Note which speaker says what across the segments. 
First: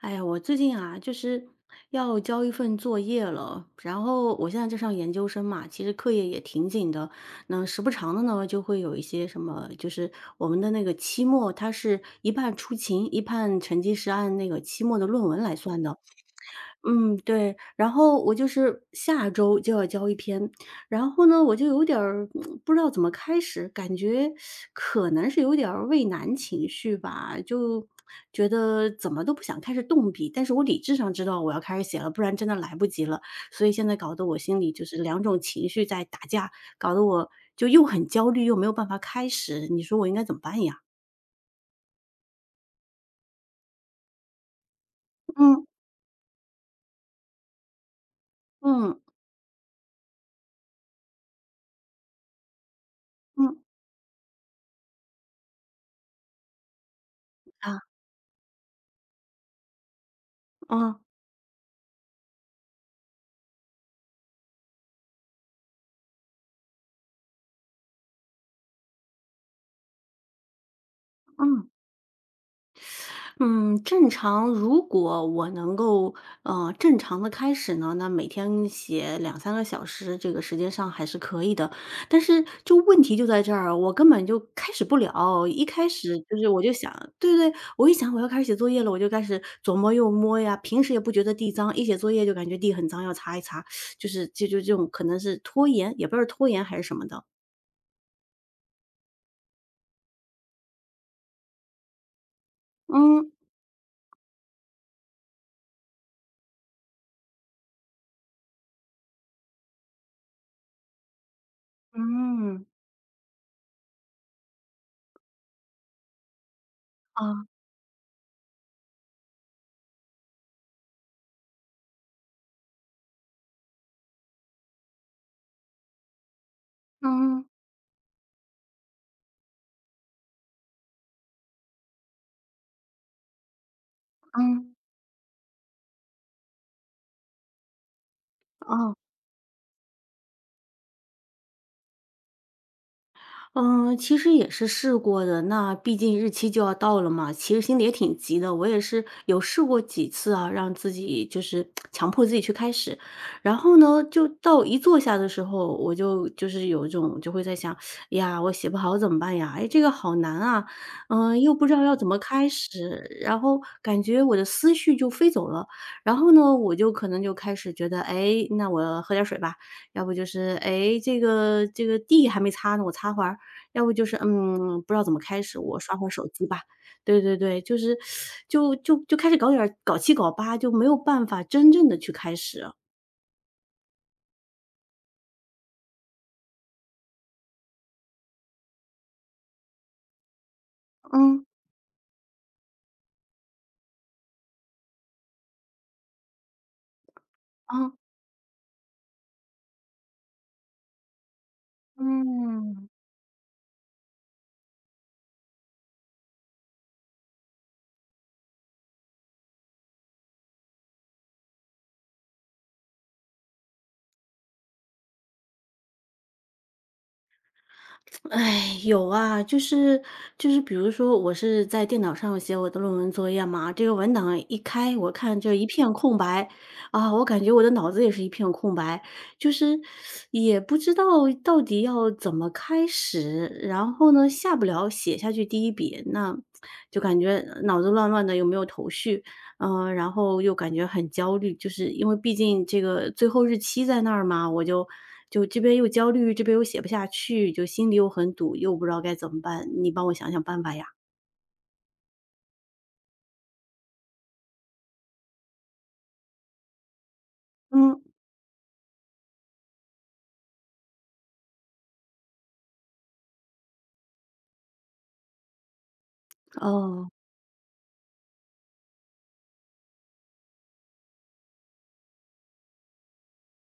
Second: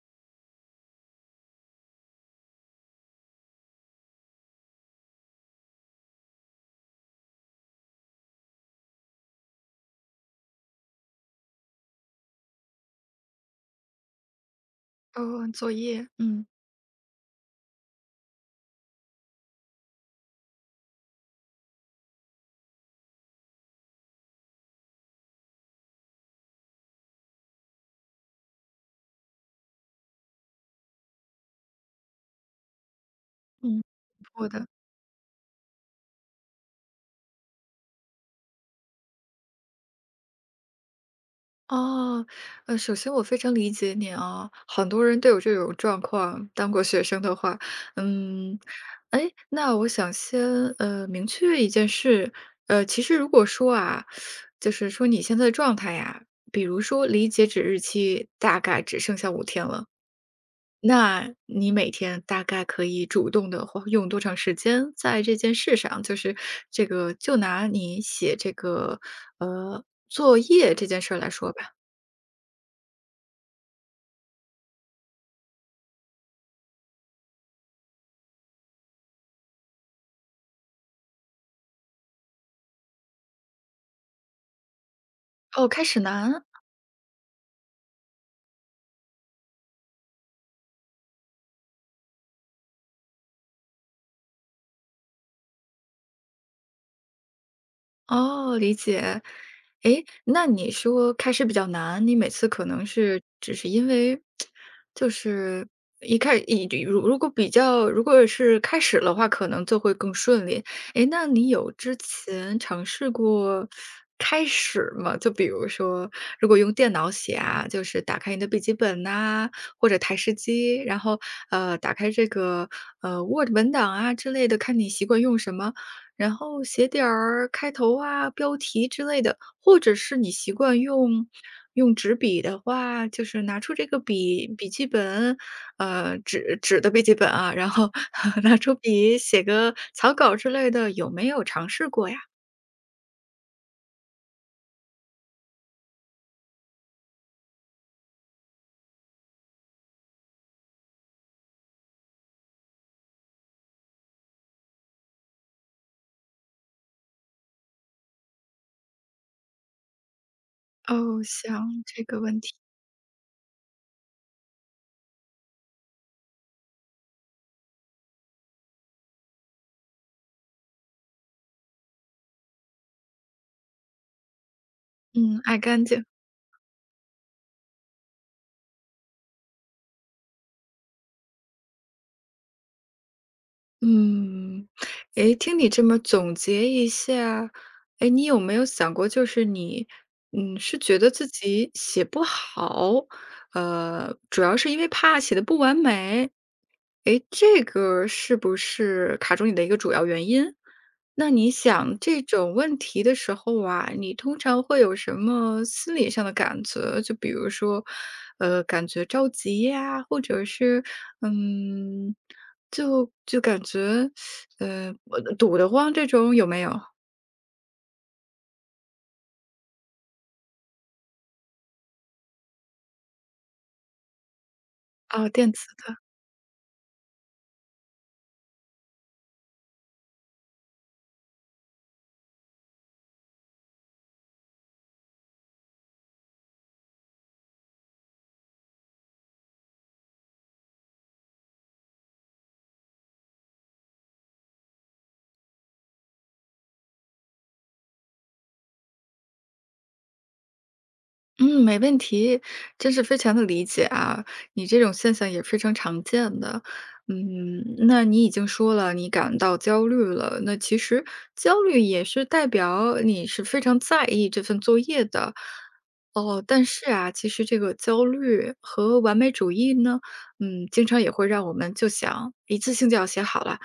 Speaker 1: 哎呀，我最近啊，就是要交一份作业了，然后我现在在上研究生嘛，其实课业也挺紧的。那时不常的呢，就会有一些什么，就是我们的那个期末，它是一半出勤，一半成绩是按那个期末的论文
Speaker 2: 哦，
Speaker 1: 来
Speaker 2: 作
Speaker 1: 算的。
Speaker 2: 业，嗯
Speaker 1: 嗯，对，然后我就是下周就要交一篇，然后呢，我就有点儿不知道怎么开始，感觉可能是有点儿畏难情绪吧，就觉得怎么都不想开始动笔，但是我理智上知道我要开始写了，不然真的来不及了，所以
Speaker 2: 嗯。
Speaker 1: 现在搞得我
Speaker 2: 我
Speaker 1: 心
Speaker 2: 的。
Speaker 1: 里就是两种情绪在打架，搞得我就又很焦虑，又没有办法开始，你说我应该怎么办呀？
Speaker 2: 哦，首先我非常理解你啊，很多人都有这
Speaker 1: 嗯，
Speaker 2: 种状况，当过学生的话。嗯。
Speaker 1: 嗯，
Speaker 2: 哎，那我想先明确一件事，其实如果
Speaker 1: 嗯，
Speaker 2: 说啊，就是说你现在的状态呀，比如说离截止日
Speaker 1: 啊，
Speaker 2: 期大概只剩下5天了，
Speaker 1: 嗯，
Speaker 2: 那你每天大概可以主动的花用多长时间在这件事上？就是这个就拿你写这个，作业这件事儿来说
Speaker 1: 嗯。
Speaker 2: 吧。
Speaker 1: 嗯，正常如果我能够，正常的开始呢，那每天写两三个小时，这个时间上还是可以的。但是就问题就在这儿，我根本就开始不了。一
Speaker 2: 哦，开
Speaker 1: 开
Speaker 2: 始
Speaker 1: 始
Speaker 2: 难
Speaker 1: 就
Speaker 2: 啊。
Speaker 1: 是我就想，对，对，我一想我要开始写作业了，我就开始左摸右摸呀，平时也不觉得地脏，一写作业就感觉地很脏，要擦一擦，就是就这种可能是拖延，也不知道是拖延还是什么的。
Speaker 2: 哦，理解。诶，那你说开始比较难，你每次可能是
Speaker 1: 嗯，
Speaker 2: 只是因为就是一开一如如果比较如果是开始的话，可能就会更顺利。诶，那你有之前
Speaker 1: 嗯，
Speaker 2: 尝试过开始吗？就比如说，如果用电脑写
Speaker 1: 啊，
Speaker 2: 啊，就是打开你的笔记本呐，或者台式机，然后，打开这个，Word 文档啊之类的，看你习惯用什么。然后写点
Speaker 1: 嗯，
Speaker 2: 儿开头啊、标题之类的，或者是你习惯用纸笔的话，就是拿出这个笔
Speaker 1: 嗯，
Speaker 2: 记本，纸的笔记本啊，然后 拿出
Speaker 1: 哦。
Speaker 2: 笔写个草稿之类的，有没有尝试过呀？
Speaker 1: 嗯，其实也是试过的，那毕竟日期就要到了嘛，其实心里也挺急的。我也是有试过几次啊，让自己就是强迫自己去开始，然后呢，就到一坐下的时候，我就是有一种就会在想，哎呀，我写不好怎么办呀？哎，这个好难啊，
Speaker 2: 哦，
Speaker 1: 又不知道
Speaker 2: 行，
Speaker 1: 要
Speaker 2: 这
Speaker 1: 怎么
Speaker 2: 个问
Speaker 1: 开
Speaker 2: 题。
Speaker 1: 始，然后感觉我的思绪就飞走了，然后呢，我就可能就开始觉得，哎，那我喝点水吧，要不就是，哎，这个地还没擦呢，我擦会儿。要不就是，不知道怎么
Speaker 2: 嗯，
Speaker 1: 开始，
Speaker 2: 爱
Speaker 1: 我
Speaker 2: 干
Speaker 1: 刷
Speaker 2: 净。
Speaker 1: 会儿手机吧。对，对，对，就是，就开始搞点儿搞七搞八，就没有办法真正的去开始，
Speaker 2: 嗯，诶，听你这么总结一下，诶，你有没有想过，就是你，嗯，是觉得自
Speaker 1: 嗯，
Speaker 2: 己写不好，主要是因为怕写的不完美，诶，这
Speaker 1: 嗯，
Speaker 2: 个是不是卡住你的一个主要原因？那你想这种问
Speaker 1: 嗯。
Speaker 2: 题的时候啊，你通常会有什么心理上的感觉？就比如说，感觉着急呀，或者是，嗯，就感觉，我堵得慌这种有没有？
Speaker 1: 哎，有啊，就是比如说，我是在电脑上写我的论文作业嘛，这个文档一开，我
Speaker 2: 啊，
Speaker 1: 看
Speaker 2: 电
Speaker 1: 就
Speaker 2: 子。
Speaker 1: 一片空白，啊，我感觉我的脑子也是一片空白，就是也不知道到底要怎么开始，然后呢，下不了写下去第一笔，那就感觉脑子乱乱的，又没有头绪，嗯，然后又感觉很焦虑，就是因为毕竟这个最后日期在那儿嘛，我就这边又焦虑，这边又写不下去，就心里又很堵，又不知道该怎么办，你帮我想想办法呀。
Speaker 2: 嗯，没问题，真是非常的理解啊，你这种现象也非常常见的。嗯，
Speaker 1: 嗯，
Speaker 2: 那你已经说了，你感到焦虑了，那其实焦虑也是代表你是非常在意这份作业的。哦，但是
Speaker 1: 哦，
Speaker 2: 啊，其实这个焦虑和完美主义呢，嗯，经常也会让我们就想一次性就要写好了，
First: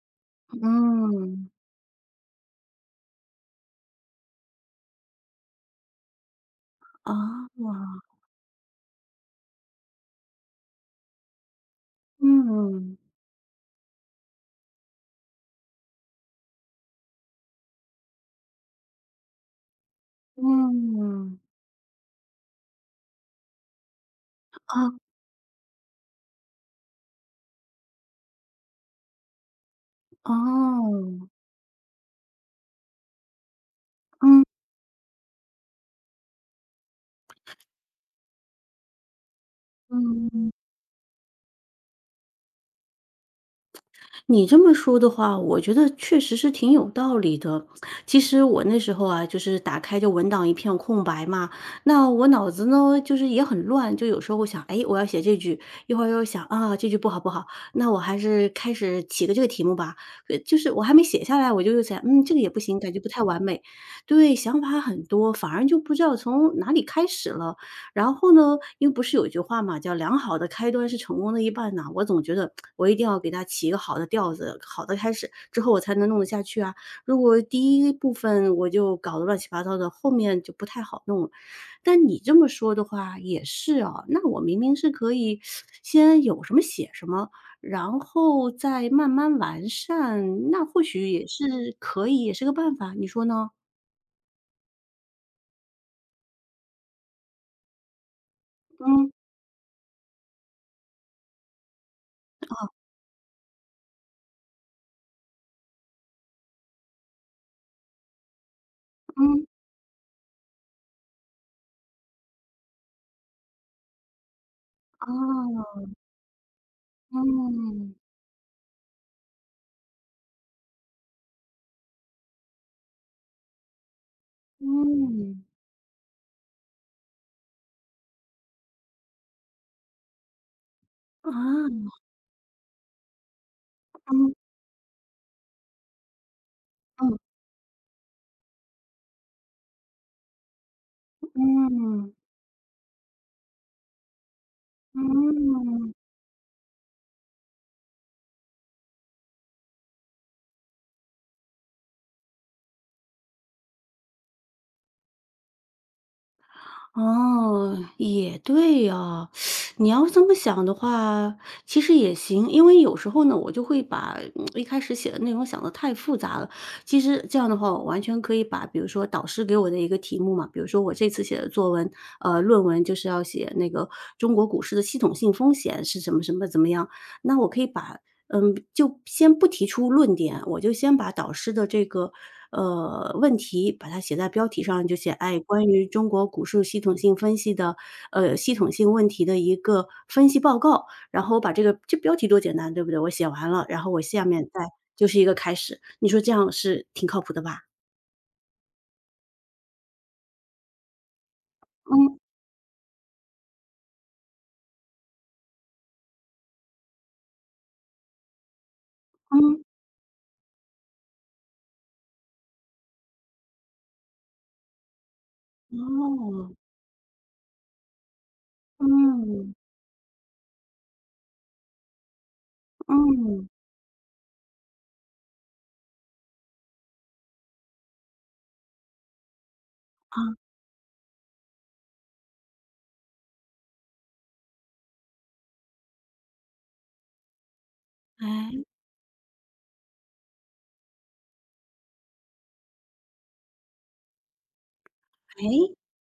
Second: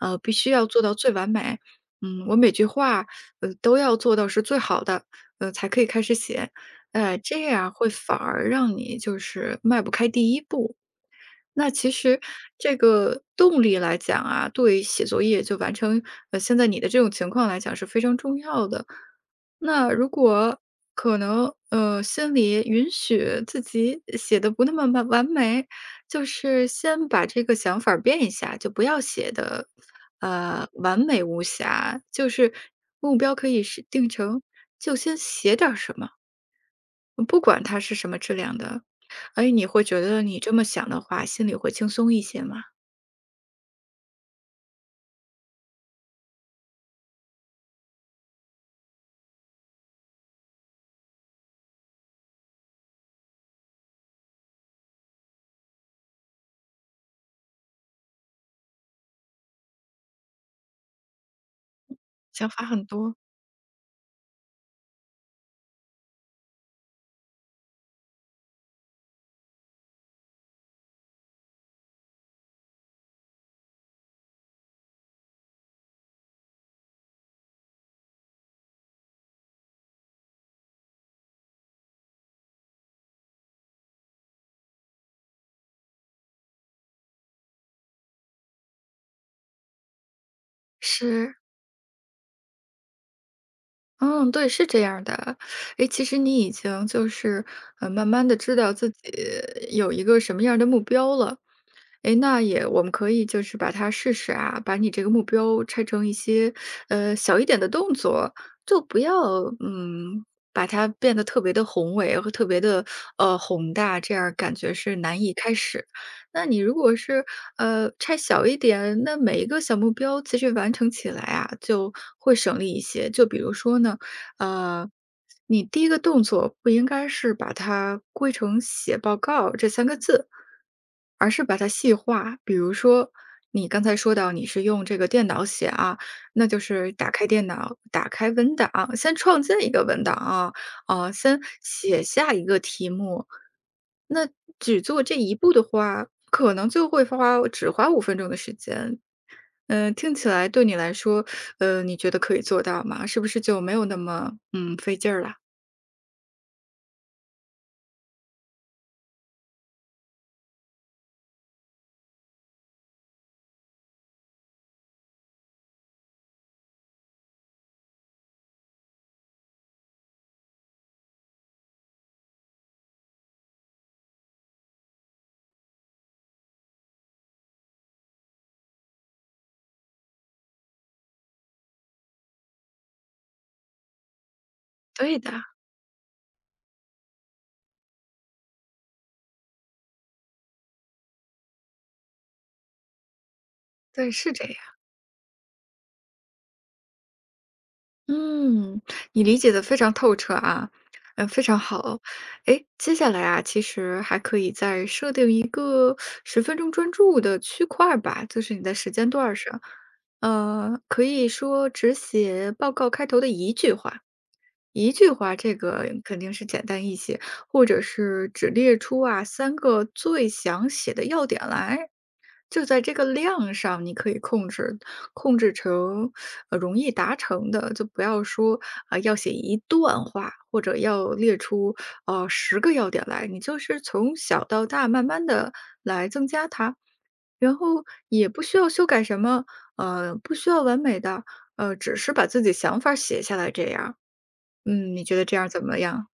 Speaker 2: 必须要做到最完
Speaker 1: 嗯，
Speaker 2: 美，嗯，我每句话，都要做到是最好的，才可以开始写。哎，这
Speaker 1: 啊，
Speaker 2: 样会反而让你就是迈不开第一步。那其实这
Speaker 1: 嗯，
Speaker 2: 个动力来讲啊，对于写作业就完成，现在你的这种情况来讲是非常重要的。那如果可
Speaker 1: 嗯，
Speaker 2: 能，心里允许自己写的不那么
Speaker 1: 啊，
Speaker 2: 完完美，就是先把这个想法儿变一下，就不要写的，完
Speaker 1: 哦，
Speaker 2: 美无瑕，就是目标可以是定成，
Speaker 1: 嗯，
Speaker 2: 就先写点儿什么。不管它是什么质量的。哎，你会觉得你
Speaker 1: 嗯。
Speaker 2: 这么想的话，心里会轻松一些吗？
Speaker 1: 你这么说的话，我觉得确实是挺有道理的。其实我那时候啊，就是打开就文档一片空白嘛，那我脑子呢，就是也很乱，就有时候我想，哎，我要写这句，一会儿又想啊，这句不好不好，那我还是开始起个这个题目吧。就是我还没写下来，我就又想，这个也
Speaker 2: 想
Speaker 1: 不
Speaker 2: 法
Speaker 1: 行，
Speaker 2: 很
Speaker 1: 感觉不
Speaker 2: 多。
Speaker 1: 太完美。对，想法很多，反而就不知道从哪里开始了。然后呢，因为不是有一句话嘛，叫"良好的开端是成功的一半"呐，我总觉得我一定要给它起一个好的调子，好的开始，之后我才能弄得下去啊。如果第一部分我就搞得乱七八糟的，后面就不太好弄了。但你这么说的话也是啊，那我明明是可以先有什么写什么，然后再慢慢完善，那或许也
Speaker 2: 是，
Speaker 1: 是可以，也是个办法，你说呢？
Speaker 2: 嗯，对，是这样儿的。诶，其实你已经就是，慢慢的知道自己
Speaker 1: 嗯，
Speaker 2: 有一个什么样儿的目标了。诶，那也我们可以就是把它试试啊，把你这个目标拆成一些，小一点的动作，就不要，
Speaker 1: 嗯，
Speaker 2: 嗯，把它变得特别的宏伟和特别的宏大，这样感觉是难以开
Speaker 1: 啊，
Speaker 2: 始。那你如果是，
Speaker 1: 嗯，
Speaker 2: 拆小一点，那每一个小目标其实完成起来啊，就会省力一些。就比如说呢，呃，
Speaker 1: 嗯。
Speaker 2: 你第一个动作不应该是把它归成“写报告”这三个字，
Speaker 1: 啊，
Speaker 2: 而是把它细化。比如说，你刚才说到
Speaker 1: 嗯，
Speaker 2: 你是用这个电脑写啊，那就是打
Speaker 1: 嗯，
Speaker 2: 开电脑，打开文档，先创建一个文档啊，啊，先写
Speaker 1: 嗯，
Speaker 2: 下一个题目。那只做这一步的
Speaker 1: 嗯，
Speaker 2: 话，可能就会只花五分钟的时间。嗯，听起来对你来说，你觉得可以做到吗？是不是就没有那么，嗯，费劲儿了？
Speaker 1: 哦，也对啊。你要这么想的话，其实也行。因为有时候呢，我就会把一开始写的内容想得太复杂了。其实这样的话，我完全可以把比如说导师给我的一个题目嘛，比如说我这次写的作文，论文就是要写那个中国股市的系统性风险是什么什么怎么样，那我可以把就先不提出论点，我就先把导师的这个，问题把它写在标题上，就写，
Speaker 2: 对的，
Speaker 1: 哎，关于中国股市系统性分析的，系统性问题的一个分析报告。然后我把这标题多简单，对不对？我写完了，然后我
Speaker 2: 对，
Speaker 1: 下
Speaker 2: 是这
Speaker 1: 面
Speaker 2: 样。
Speaker 1: 再就是一个开始，你说这样是挺靠谱的吧？
Speaker 2: 嗯，你理解的非常透彻啊，非常好。
Speaker 1: 嗯，
Speaker 2: 诶，接下来啊，其实还可以再设定一个十分钟专注的区块儿吧，就是你在时间段儿上，
Speaker 1: 嗯，
Speaker 2: 可以说只写报告开头的一句话。一句话，这个肯定是
Speaker 1: 哦，
Speaker 2: 简单一些，或者是只列出啊
Speaker 1: 嗯，
Speaker 2: 三个最想写的要点来，就在这个
Speaker 1: 嗯，
Speaker 2: 量上，你可以控制，控制成容易达成的，就不要说啊、要写一段
Speaker 1: 啊，
Speaker 2: 话，或者要列出10个要点来，你就是从小到大慢慢的来，然后也不需
Speaker 1: 哎，
Speaker 2: 要修改什么，不需要完美的，只是把自己想法儿写下来这样。嗯，你觉得这样怎
Speaker 1: 哎。
Speaker 2: 么样？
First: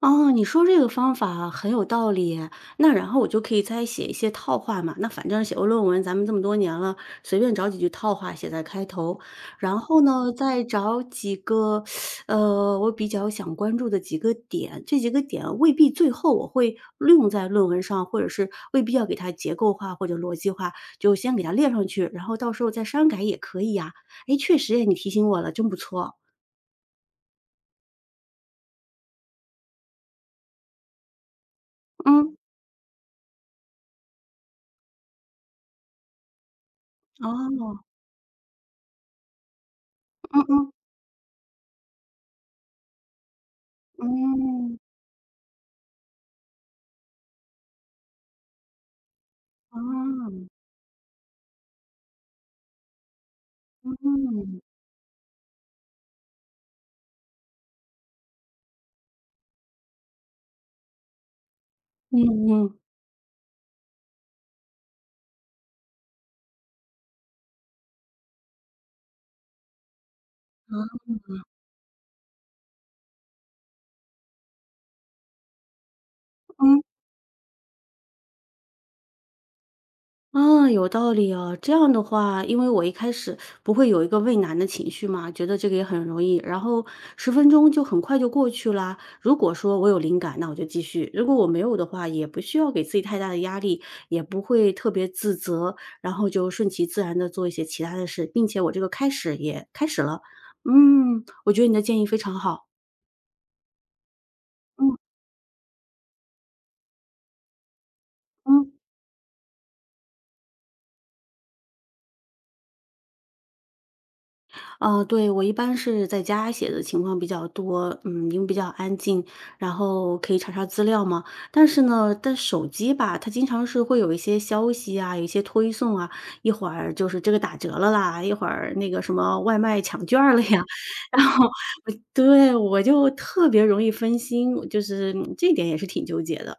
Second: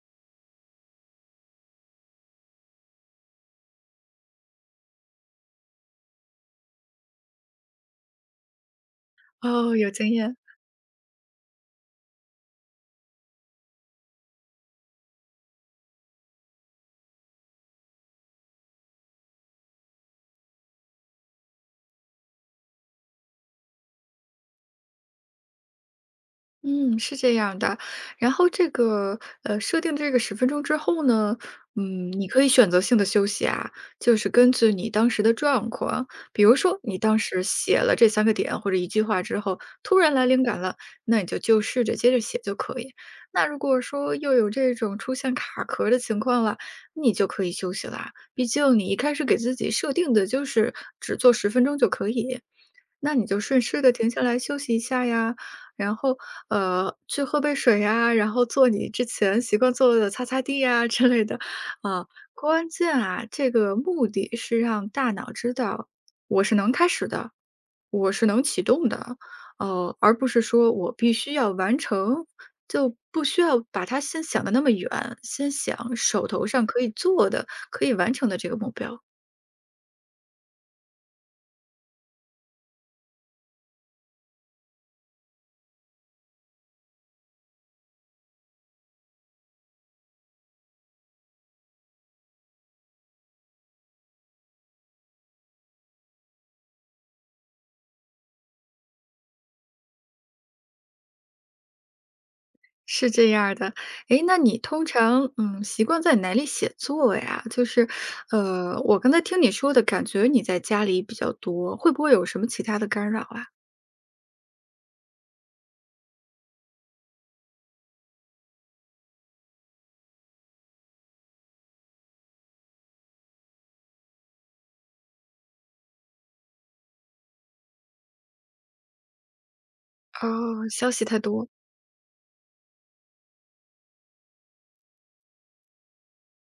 Speaker 1: 哦，你说这个方法很有道理，那然后我就可以再写一些套话嘛，那反正写过论文，咱们这么多年了，随便找几句套话写在开头，
Speaker 2: 哦，
Speaker 1: 然
Speaker 2: 有
Speaker 1: 后
Speaker 2: 经
Speaker 1: 呢，
Speaker 2: 验。
Speaker 1: 再找几个，我比较想关注的几个点，这几个点未必最后我会用在论文上，或者是未必要给它结构化或者逻辑化，就先给它列上去，然后到时候再删改也可以呀。诶，确实诶，你提醒我了，真不错。
Speaker 2: 嗯，是这样的。然后这个，设定这个十分钟之后呢，嗯，你
Speaker 1: 嗯，
Speaker 2: 可以选择性的休息啊，就是根据你当时的状况。比如说你当时写
Speaker 1: 哦，
Speaker 2: 了这3个点或者一句话之后，突然来
Speaker 1: 嗯，
Speaker 2: 灵感
Speaker 1: 嗯，
Speaker 2: 了，那你就试着接着写就可以。那如果说又有这
Speaker 1: 嗯。
Speaker 2: 种出现卡壳的情况了，你就可以休息啦，毕竟你一开始给自己设定的就
Speaker 1: 哦，
Speaker 2: 是只做十分钟就可以，那你就顺势的停下来休
Speaker 1: 嗯，
Speaker 2: 息一下呀。然后，去喝杯水呀，然后做你之前习惯做的擦擦地呀之类的。啊，
Speaker 1: 嗯，
Speaker 2: 关
Speaker 1: 嗯。
Speaker 2: 键啊，这个目的是让大脑知道我是能开始的，我是能启动的，而不是说我
Speaker 1: 啊。
Speaker 2: 必须要完成，就不需要把它先想的那么远，先想手头上可
Speaker 1: 嗯，
Speaker 2: 以做的、可以完成的这个目标。
Speaker 1: 啊，有道理哦。这样的话，因为我一开始不会有一个畏难的情绪嘛，觉得这个也很容易，然后10分钟就很快就过去啦。如果说我有灵感，那我就继续；如果我没有的话，也不需要给自己太大的压力，也不会特别自责，然后就顺其自然的做一些其他的事，并且我这个开始也开始了。嗯，我觉得你的建议非常好，
Speaker 2: 是这样儿的，诶，那你通
Speaker 1: 嗯，
Speaker 2: 常，嗯，习惯在哪里写作呀？就是，
Speaker 1: 嗯。
Speaker 2: 我刚才听你说的感觉你在家里比较多，会不会有什么其他的干扰啊？
Speaker 1: 啊，对，我一般是在家写的情况比较多，嗯，因为比较安静，然后可以查查资料嘛。但是呢，但手机吧，它经常是会有一些消息啊，有一些推送啊，一会儿就是这个打折了啦，一会儿那个什么外卖抢券儿了呀，
Speaker 2: 哦，消息 太
Speaker 1: 然后
Speaker 2: 多。
Speaker 1: 我对，我就特别容易分心，我就是这一点也是挺纠结的。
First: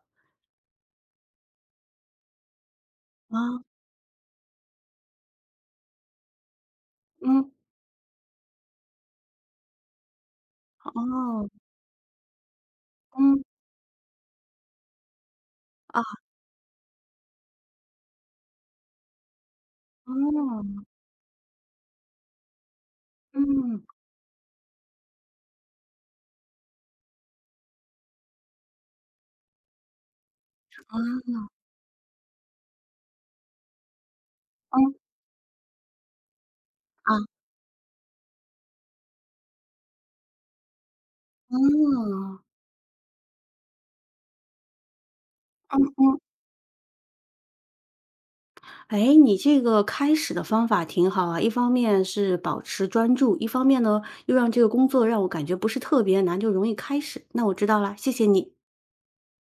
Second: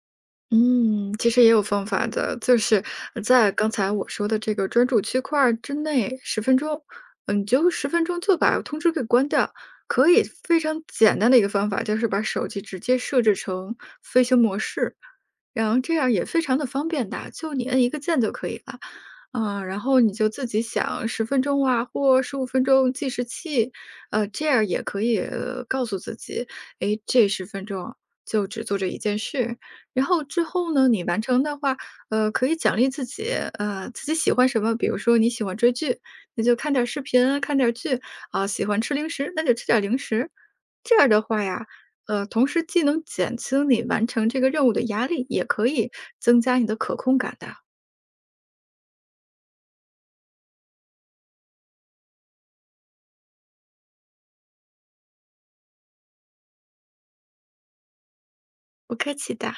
Speaker 2: 嗯，其实也有方法的，就是在
Speaker 1: 啊，
Speaker 2: 刚才我说的这个专注区块儿之内十分钟，嗯，你
Speaker 1: 嗯，
Speaker 2: 就十分钟就把通知给关掉。可以非常简单的一
Speaker 1: 哦，
Speaker 2: 个方法，就是把手机直接设置
Speaker 1: 嗯，
Speaker 2: 成飞行模式，然后这
Speaker 1: 啊，
Speaker 2: 样也非常的方便的，就你摁一个键就可以了。嗯，然后你就自己
Speaker 1: 哦，
Speaker 2: 想十分钟啊，或15分钟计时器，
Speaker 1: 嗯，
Speaker 2: 这样也可以告诉自己，诶，这十分钟就只做这一件事，然后之后呢，
Speaker 1: 啊，
Speaker 2: 你完成的话，可以奖励自己，自己喜欢什么，比
Speaker 1: 嗯，
Speaker 2: 如说你喜欢追剧，那就看点儿视
Speaker 1: 啊，
Speaker 2: 频啊，看点儿剧，啊，喜欢吃零食，那就吃点儿零食。这样的话呀，
Speaker 1: 嗯，
Speaker 2: 同时既能减轻你完成这个任务的压力，也可
Speaker 1: 嗯，
Speaker 2: 以
Speaker 1: 嗯。
Speaker 2: 增加你的可控感的。
Speaker 1: 哎，你这个开始的方法挺好啊，一方面是保持专注，一方面呢，又让这个工作让我感觉不是特别难，就容易开始。那我知道啦，谢谢你。
Speaker 2: 不客气的。